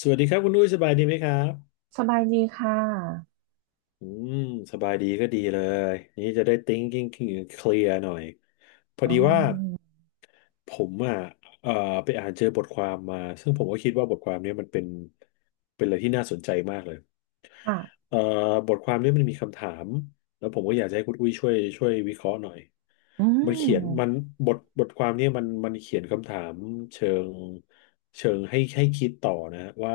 สวัสดีครับคุณนุ้ยสบายดีไหมครับ สบายดีค่ะอืมสบายดีก็ดีเลยนี่จะได้ thinking clear หน่อยพออ๋ดีว่าอผมอ่ะเอ่อไปอ่านเจอบทความมาซึ่งผมก็คิดว่าบทความเนี้ยมันเป็น เป็นอะไรที่น่าสนใจมากเลย ค่ะเอ่อบทความนี้มันมีคำถามแล้วผมก็อยากจะให้คุณอุ้ยช่วยวิเคราะห์หน่อยอืมันเขียนมันมบทความนี้มันเขียนคำถามเชิงเชิงให้คิดต่อนะว่า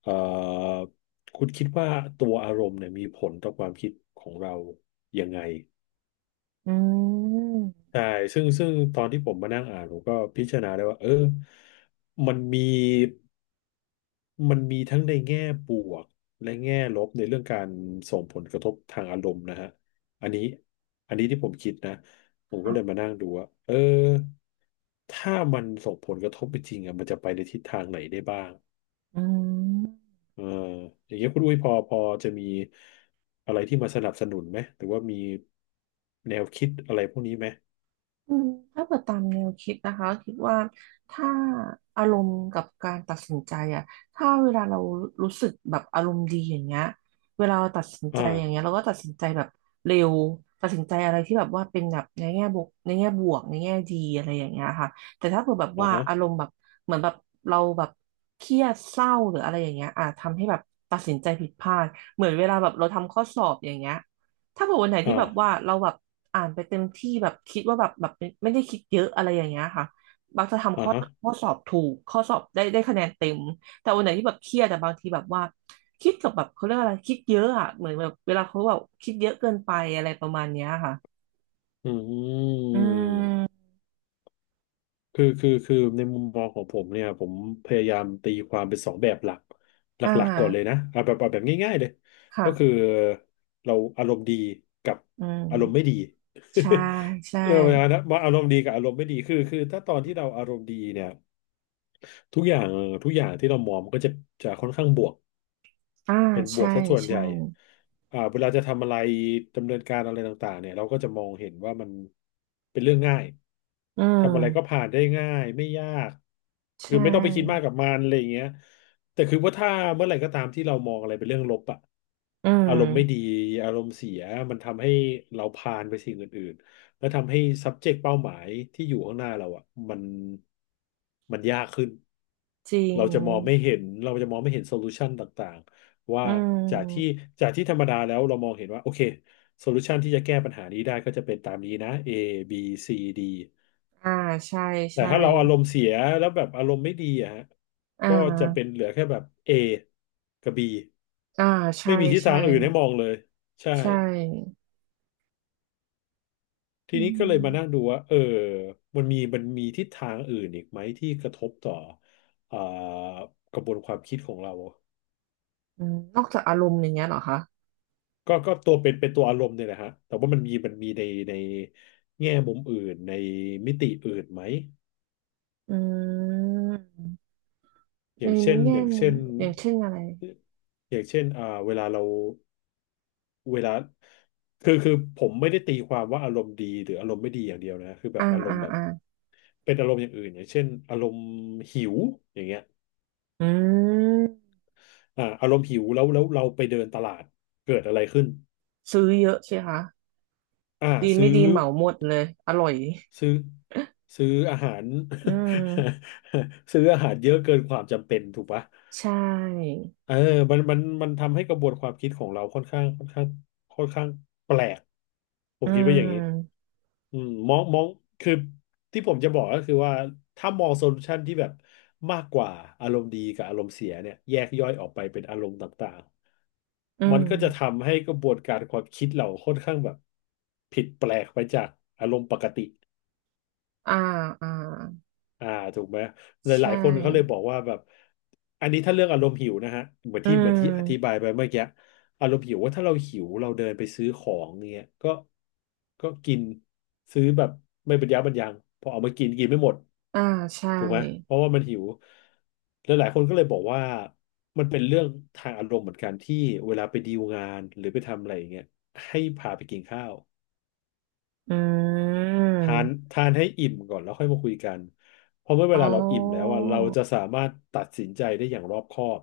เอ่อคุณคิดว่าตัวอารมณ์เนี่ยมีผลต่อความคิดของเรายังไงอืใช่มซึ่งตอนที่ผมมานั่งอ่านผมก็พิจารณาได้ว่าเออมันมี มันมีทั้งในแง่บวกและแง่ลบในเรื่องการส่งผลกระทบทางอารมณ์นะฮะ อันนี้อันนี้ที่ผมคิดนะผมก็เลยค่ะมานั่งดูว่าเออถ้ามันส่งผลกระทบจริงๆอ่ะมันจะไปในทิศทางไหนได้บ้างอืม เอออย่างเงี้ยคุณอุ้ยพอจะมีอะไรที่มาสนับสนุนไหมหรือว่ามีแนวคิดอะไรพวกนี้ไหมอืมถ้าเปิดตามแนวคิดนะคะคิดว่าถ้าอารมณ์กับการตัดสินใจอะถ้าเวลาเรารู้สึกแบบอารมณ์ดีอย่างเงี้ยเวลาเราตัดสินใจอ่าอย่างเงี้ยเราก็ตัดสินใจแบบเร็วตัดสินใจอะไรที่แบบว่าเป็นแบบในแง่บวกในแง่บวกในแง่ดีอะไรอย่างเงี้ยค่ะแต่ถ้าเกิดแบบอ่าว่าฮะอารมณ์แบบเหมือนแบบเราแบบเครียดเศร้าหรืออะไรอย่างเงี้ยอ่ะทำให้แบบตัดสินใจผิดพลาดเหมือนเวลาแบบเราทำข้อสอบอย่างเงี้ย ถ้าเผื่อวันไหนที่อ่าแบบว่าเราแบบอ่านไปเต็มที่แบบคิดว่าแบบแบบไม่ได้คิดเยอะอะไรอย่างเงี้ยค่ะบางจะทำอ่าข้อฮะข้อสอบถูกข้อสอบได้คะแนนเต็มแต่วันไหนที่แบบเครียดแต่บางทีแบบว่าคิดกับแบบเขาเรียกอะไรคิดเยอะอ่ะเหมือนแบบเวลาเขาแบบคิดเยอะเกินไปอะไรประมาณเนี้ยค่ะอือืม มคือในมุมมองของผมเนี่ยผมพยายามตีความเป็นสองแบบหลักหอ่าลักๆก่อนเลยนะเอาแบบเอาแบบง่ายๆเลยก็คือค่ะเราอารมณ์ดีกับอืมอารมณ์ไม่ดี ใช่ใช่เรื่องปะาณนั้นว่าอารมณ์ดีกับอารมณ์ไม่ดีคือถ้าตอนที่เราอารมณ์ดีเนี่ยทุกอย่างทุกอย่างที่เรามองมันก็จะจะค่อนข้างบวก อ่าเป็นบวใช่กซะส่วนใหใช่ญ่อ่าเวลาจะทำอะไรดำเนินการอะไรต่างๆเนี่ยเราก็จะมองเห็นว่ามันเป็นเรื่องง่ายอืทำอะไรก็มผ่านได้ง่ายไม่ยาก ใชคือไม่ต้องไปคิดมาก่กับมันอะไรอย่างเงี้ยแต่คือว่าถ้าเมื่อไหร่ก็ตามที่เรามองอะไรเป็นเรื่องลบอะอือารมณ์ไม่ดีมอารมณ์เสียมันทำให้เราผ่านไปสิ่งอื่นๆและทำให้ subject เป้าหมายที่อยู่ข้างหน้าเราอะมันมันยากขึ้น จริเรางจะมองไม่เห็นเราจะมองไม่เห็นโซลูชันต่าง ว่าอืจากที่มจากที่ธรรมดาแล้วเรามองเห็นว่าโอเคโซลูชันที่จะแก้ปัญหานี้ได้ก็จะเป็นตามนี้นะ A B C D อ่าใช่แต่ใช่ ถ้าเราอารมณ์เสียแล้วแบบอารมณ์ไม่ดีอะฮะอ่ก็จะเป็นาเหลือแค่แบบ A กับ B อ่าใช่ไม่มีทิศทาใช่งอื่นให้มองเลยใช่ใช่ทีอืนี้ก็เลยมานั่งมดูว่าเออมันมีทิศทางอื่นอีกไหมที่กระทบต่อเอ่อกระบวนความคิดของเรา อืมนอกจากอารมณ์อย่างเงี้ยเหรอคะก็ตัวเป็นเป็นตัวอารมณ์เนี่ยแหละฮะแต่ว่ามันมีในในแง่มุมอื่นในมิติอื่นไหมอืมอในย่างเช่นแง่อย่างมุเช่มนอย่างเช่นอะไรอย่างเช่นอ่าเวลาเราเวลาคือผมไม่ได้ตีความว่าอารมณ์ดีหรืออารมณ์ไม่ดีอย่างเดียวนะคือแบอ่าบอารมอ่าณ์แบบอ่าเป็นอารมณ์อย่างอื่นอย่างเช่นอารมณ์หิวอย่างเงี้ยอืมอ่าอารมณ์หิวแล้วเราไปเดินตลาดเกิดอะไรขึ้นซื้อเยอะสิคะอ่าดีซื้ไม่อ ดีเหมาหมดเลยอร่อยซื้อซื้ออาหาร อืม ซื้ออาหารเยอะเกินความจำเป็นถูกปะใช่เออมันทำให้กระบวนความคิดของเราค่อนข้างค่อนข้างค่อนข้างแปลกผอืมคิดว่าอย่างนี้มอืมมองมองคือที่ผมจะบอกก็คือว่าถ้ามองโซลูชันที่แบบมากกว่าอารมณ์ดีกับอารมณ์เสียเนี่ยแยกย่อยออกไปเป็นอารมณ์ต่างอืๆมันมก็จะทำให้กระบวนการความคิดเราค่อนข้างแบบผิดแปลกไปจากอารมณ์ปกติ อ่าอ่าอ่าถูกไหมหลายหใช่ลายคนเขาเลยบอกว่าแบบอันนี้ถ้าเรื่องอารมณ์หิวนะฮะเหมือนอืที่เหมือนที่อธิบามยไปเมื่อกี้อารมณ์หิวว่าถ้าเราหิวเราเดินไปซื้อของเงี้ยก็ก็กินซื้อแบบไม่บรรยะบรรยังพอเอามากินกินไม่หมดอ่าใช่ถูกไหมเพราะว่ามันหิวแล้วหลายคนก็เลยบอกว่ามันเป็นเรื่องทางอารมณ์เหมือนกันที่เวลาไปดีลงานหรือไปทำอะไรอย่างเงี้ยให้พาไปกินข้าว อืทานมทานให้อิ่มก่อนแล้วค่อยมาคุยกัน เพราะเมื่อเวอ๋ลาเราอิ่มแล้วอ อะเราจะสามารถตัดสินใจได้อย่างรอบคอบ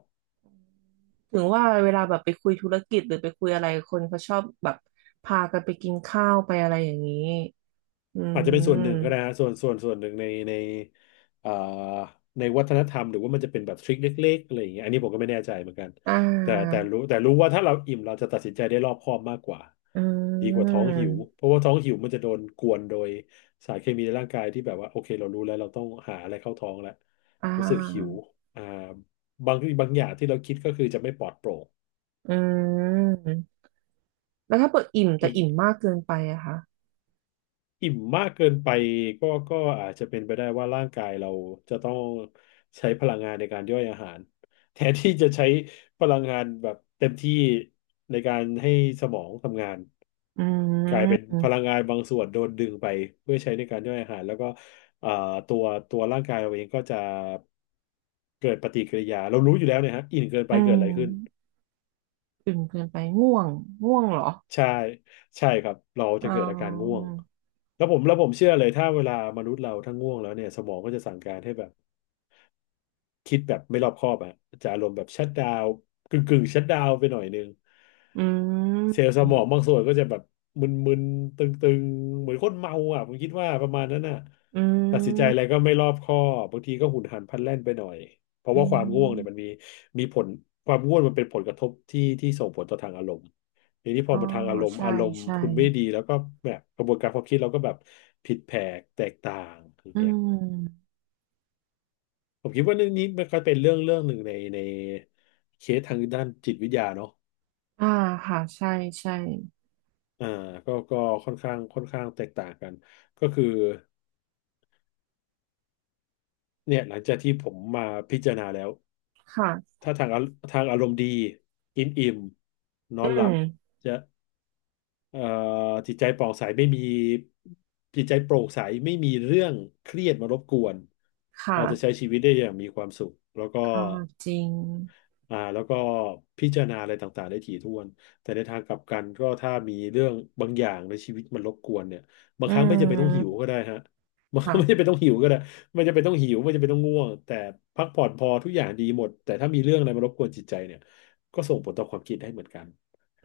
ถึงว่าเวลาแบบไปคุยธุรกิจหรือไปคุยอะไรคนเขาชอบแบบพากันไปกินข้าวไปอะไรอย่างนี้อือาจจะเป็นส่วนหนึ่งก็ได้มฮะส่วนหนึ่งในเอ่อในวัฒนธรรมหรือว่ามันจะเป็นแบบทริคเล็กๆอะไรอย่างเงี้ยอันนี้ผมก็ไม่แน่ใจเหมือนกันอ่แต่แต่ารู้แต่รู้ว่าถ้าเราอิ่มเราจะตัดสินใจได้รอบคอบมากกว่าอืดีกว่าท้องหิวมเพราะว่าท้องหิวมันจะโดนกวนโดยสารเคมีในร่างกายที่แบบว่าโอเคเรารู้แล้วเราต้องหาอะไรเข้าท้องแล้วอ่ารู้สึกหิวอ่าบางอย่างที่เราคิดก็คือจะไม่ปลอดโปร่ง อืมแล้วถ้าเปิดอิ่มแต่อิ่มมากเกินไปอะคะอิ่มมากเกินไปก็อาจจะเป็นไปได้ว่าร่างกายเราจะต้องใช้พลังงานในการย่อยอาหาร แทนที่จะใช้พลังงานแบบเต็มที่ในการให้สมองทำงานอืกลายเป็นพมลังงานบางส่วนโดนดึงไปเพื่อใช้ในการย่อยอาหารแล้วก็เอ่อตัวตัวร่างกายเราเองก็จะเกิดปฏิกิริยาเรารู้อยู่แล้วเนี่ยฮะอิ่มเกินไปอืเกิดมอะไรขึ้น อิ่มเกินไปง่วงง่วงเหรอใช่ใช่ครับเราอ๋จะอเกิดอาการง่วงแล้วผมเชื่อเลยถ้าเวลามนุษย์เราถ้าง่วงแล้วเนี่ยสมองก็จะสั่งการให้แบบ คิดแบบไม่รอบคอบอะจะอารมณ์แบบชั d ดาวกึ่งชัตดาวไปหน่อยนึงอืเซลล์สมองมบางส่วนก็จะแบบมึนๆตึงๆเหมือนคนเมาอ่ะผมคิดว่าประมาณนั้นน่ะอืตัดสินใจมอะไรก็ไม่รอบคอบบางทีก็หุนหันพลันแล่นไปหน่อยเพราะอืว่าความง่วงเนี่ยมันมมีผลความง่วงมันเป็นผลกระทบที่ส่งผลต่อทางอารมณ์ทีนี้พอ๋ออมาทางอารมณ์ใช่อารมณ์ใช่คุณไม่ดีแล้วก็แบบกระบวนการความคิดเราก็แบบผิดแผกแตกต่างอย่าอืงเงี้ย มผมคิดว่าเรื่องนี้มันก็เป็นเรื่องหนึ่งในในเคสทางด้านจิตวิทยาเนาะอ่าค่ะใช่ใช่ อ่าก็ค่อนข้างแตกต่างกัน ก็คือเนี่ยหลังจากที่ผมมาพิจารณาแล้วค่ะถ้าทางอารมณ์ดีกินอิ่มนออืนหลัมบจะเอ่อจิตใจป่องใสไม่มีจิตใจโปร่งใสไม่มีเรื่องเครียดมารบกวนเราจะใช้ค่ะชีวิตได้อย่างมีความสุขแล้วก็ อ่าจริงแล้วก็พิจารณาอะไรต่างๆได้ถี่ถ้วนแต่ในทางกลับกันก็ถ้ามีเรื่องบางอย่างในชีวิตมันรบกวนเนี่ยบาอืงครั้งไม่จำเป็นต้องหิวมก็ได้ฮะ มันค่ะไม่จำเป็นต้องหิวก็ได้ไม่จำเป็นต้องหิวไม่จำเป็นต้องง่วงแต่พักผ่อนพอทุกอย่างดีหมดแต่ถ้ามีเรื่องอะไรมารบกวนจิตใจเนี่ยก็ส่งผลต่อความคิดได้เหมือนกัน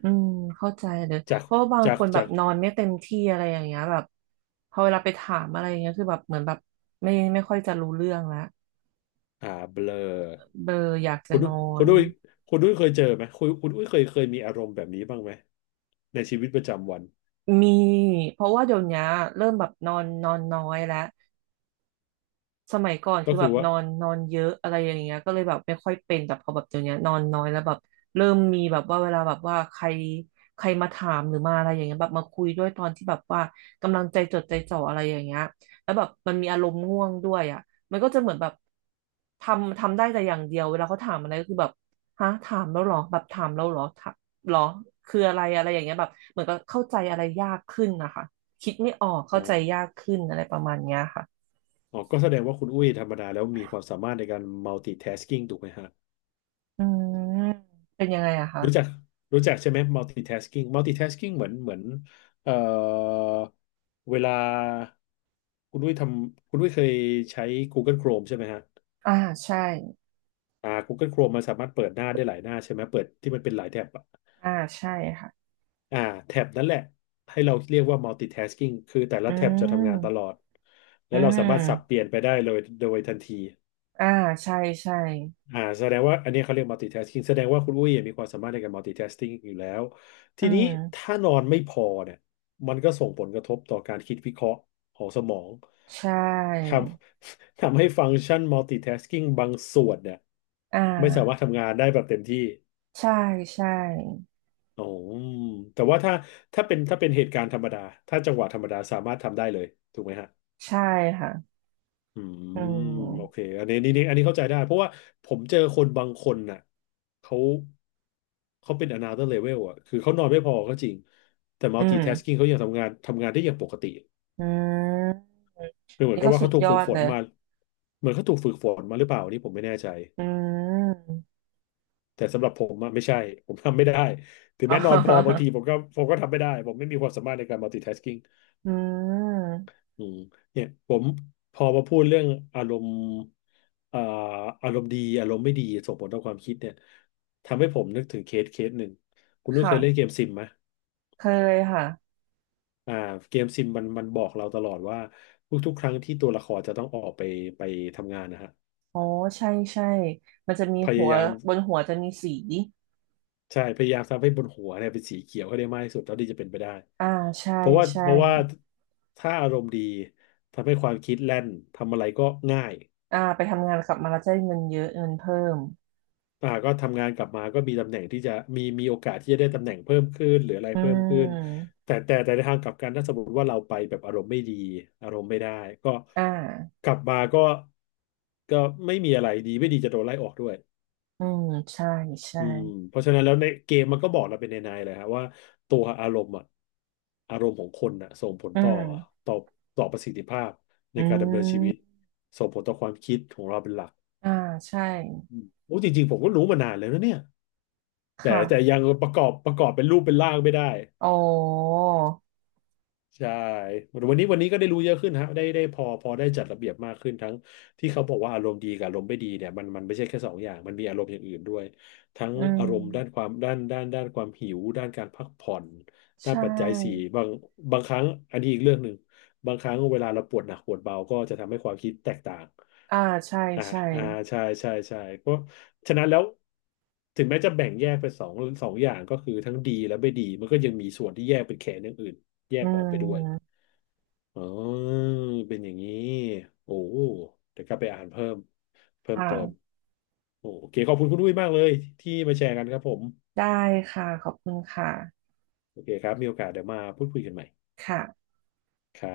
อืมเข้าใจเลยจากเพราะว่าบางจาคกนแบจาบกนอนไม่เต็มที่อะไรอย่างเงี้ยแบบพอเวลาไปถามอะไรอย่างเงี้ยคือแบบเหมือนแบบไม่ค่อยจะรู้เรื่องแลวอ่าเบลอเบลออยากจะคุณนอคุณนด้วยคุณด้วยเคยเจอไหมคุณด้วยเคยมีอารมณ์แบบนี้บ้างไหมในชีวิตประจำวันมีเพราะว่าเดี๋ยวเนี้ยเริ่มแบบนอนนอนน้อยแล้ว สมัยก่อนก็คือแบคือบว่านอนนอนเยอะอะไรอย่างเงี้ยก็เลยแบบไม่ค่อยเป็นแต่พอแบบเดี๋ยวเนี้ยนอนน้อยแล้วแบบเริ่มมีแบบว่าเวลาแบบว่าใครใครมาถามหรือมาอะไรอย่างเงี้ยแบบมาคุยด้วยตอนที่แบบว่ากำลังใจจดใจจ่ออะไรอย่างเงี้ยแล้วแบบมันมีอารมณ์ง่วงด้วยอ่ะมันก็จะเหมือนแบบทำได้แต่อย่างเดียวเวลาเขาถามอะไรก็คือแบบฮะถามแล้วเหรอแบบถามแล้วเหรอถามเหรอคืออะไรอะไรอย่างเงี้ยแบบเหมือนก็เข้าใจอะไรยากขึ้นนะคะคิดไม่ออกอ๋อ เข้าใจยากขึ้นอะไรประมาณเนี้ยค่ะ อ๋อก็แสดงว่าคุณอุ้ยธรรมดาแล้วมีความสามารถในการ multitasking ถูกไหมฮะอืมเป็นยังไงอะคะรู้จักรู้จักใช่ไหม multitasking เหมือนเอ่อเวลาคุณอุ้ยทคุณอุ้ยเคยใช้ Google Chrome ใช่ไหมฮะอ่าใช่อ่า Google Chrome มันสามารถเปิดหน้าได้หลายหน้าใช่ไหมเปิดที่มันเป็นหลายแท็บอะอ่าใช่ค่ะ อ่าแท็บนั่นแหละให้เราเรียกว่า multitasking คือแต่ละอืแท็บจะทำงานตลอม ดแล้อืวเราสามารถสับเปมลี่ยนไปได้เลยโดยทันที อ่าใช่ใช่ อ่าแสดงว่าอันนี้เขาเรียก multitasking แสดงว่าคุณอุ้ยมีความสามารถในการ multitasking อยู่แล้วอืทีนี้ม ถ้านอนไม่พอเนี่ยมันก็ส่งผลกระทบต่อการคิดวิเคราะห์ของสมองใช่ทำ ทำให้ฟังก์ชัน multitasking บางส่วนเนี่ยอ่ไม่สามารถาทำงานได้แบบเต็มที่ใช่ใช่ อ๋อแต่ว่าถ้าถ้าเป็นเหตุการณ์ธรรมดาถ้าจังหวะธรรมดาสามารถทำได้เลยถูกไหมฮะ ใช่ค่ะ อือืมโอเคม อันนี้นี่อันนี้เข้าใจได้เพราะว่าผมเจอคนบางคนน่ะเขาเขาเป็น another level อ่ะคือเขานอนไม่พอก็จริงแต่ อื multitasking มเขายังทำงานได้อย่างปกติอืมคือเหอันมือนนี้กับก็ว่าสุเขาดถูกยฝึอกดฝเลนยมาเหมือนเขาถูกฝึกฝนมาหรือเปล่าอันนี้ผมไม่แน่ใจอืม แต่สำหรับผมอะไม่ใช่ผมทำไม่ได้ถึ งอ๋แม้นอนพอบางอทีผมก็ทำไม่ได้ผมไม่มีความสามารถในการ multitasking อืมอืมเนี่ยผมพอมาพูดเรื่องอารมณ์เอ่ออารมณ์ดีอารมณ์ไม่ดีส่งผลต่อความคิดเนี่ยทำให้ผมนึกถึงเคสหนึ่งคุณนุ้ยเคยเล่นเกค่ะมซิมไหมเคยค่ะอ่าเกมซิมมันบอกเราตลอดว่าทุกๆครั้งที่ตัวละครจะต้องออกไปไปทำงานนะฮะอ๋อใช่ใช่มันจะมีพหัยาวยามบนหัวจะมีสีใช่พยายามทำให้บนหัวเนี่ยเป็นสีเขียวให้ได้มากที่สุดเท่าที่จะเป็นไปได้อ่าใช่เพราะว่าใช่ เพราะว่าถ้าอารมณ์ดีทำให้ความคิดแล่นทำอะไรก็ง่าย อ่าไปทำงานกลับมาแล้วจะได้เงินเยอะเงินเพิ่มอ่าก็ทำงานกลับมาก็มีตำแหน่งที่จะมีโอกาสที่จะได้ตำแหน่งเพิ่มขึ้นหรืออะไรอืเพิ่มขึ้นมแต่ในทางกลับกันถ้าสมมติว่าเราไปแบบอารมณ์ไม่ดีอารมณ์ไม่ได้ก็อ่ากลับมาก็ไม่มีอะไรดีไม่ดีจะโดนไล่ออกด้วยอืมใช่ใช่อืมเพราะฉะนั้นแล้วในเกมมันก็บอกเราเป็นในเลยฮะว่าตัวอารมณ์อะอารมณ์ของคนอะส่งผลอืต่อมต่อต่อประสิทธิภาพในอืการดำเนินชีวิตมส่งผลต่อความคิดของเราเป็นหลักอ่า ใช่ อืมโอ้จริงๆผมก็รู้มานานแล้วนะเนี่ย แต่ค่ะยังประกอบเป็นรูปเป็นร่างไม่ได้อ๋อใช่วันนี้ก็ได้รู้เยอะขึ้นฮะได้พอได้จัดระเบียบมากขึ้นทั้งที่เขาบอกว่าอารมณ์ดีกับอารมณ์ไม่ดีเนี่ยมันไม่ใช่แค่สองอย่างมันมีอารมณ์อย่างอื่นด้วยทั้งอืมอารมณ์ด้านความด้านความหิวด้านการพักผ่อนใชด้านปัจจัยสี่่ บางบางครั้งอันนี้อีกเรื่องหนึ่ง บางครั้งเวลาเราปวดหนักปวดเบาก็จะทำให้ความคิดแตกต่าง อ่า ใช่อ่าใช่อ่าใช่ใช่ใช่เพราะฉะนั้นแล้วถึงแม้จะแบ่งแยกเป็นสองสองอย่างก็คือทั้งดีและไม่ดีมันก็ยังมีส่วนที่แยกเป็นแขนอย่างอื่นแยอืกออกไปด้วย มอ๋อ เป็นอย่างนี้ โอ้เดี๋ยวกลับไปอ่านเพิ่มเพิ่มเติมค่ะโอโอเค ขอบคุณคุณอุ้ยมากเลยที่มาแชร์กันครับผม ได้ค่ะขอบคุณค่ะโอเคครับมีโอกาสเดี๋ยวมาพูดคุยกันใหม่ค่ะครับ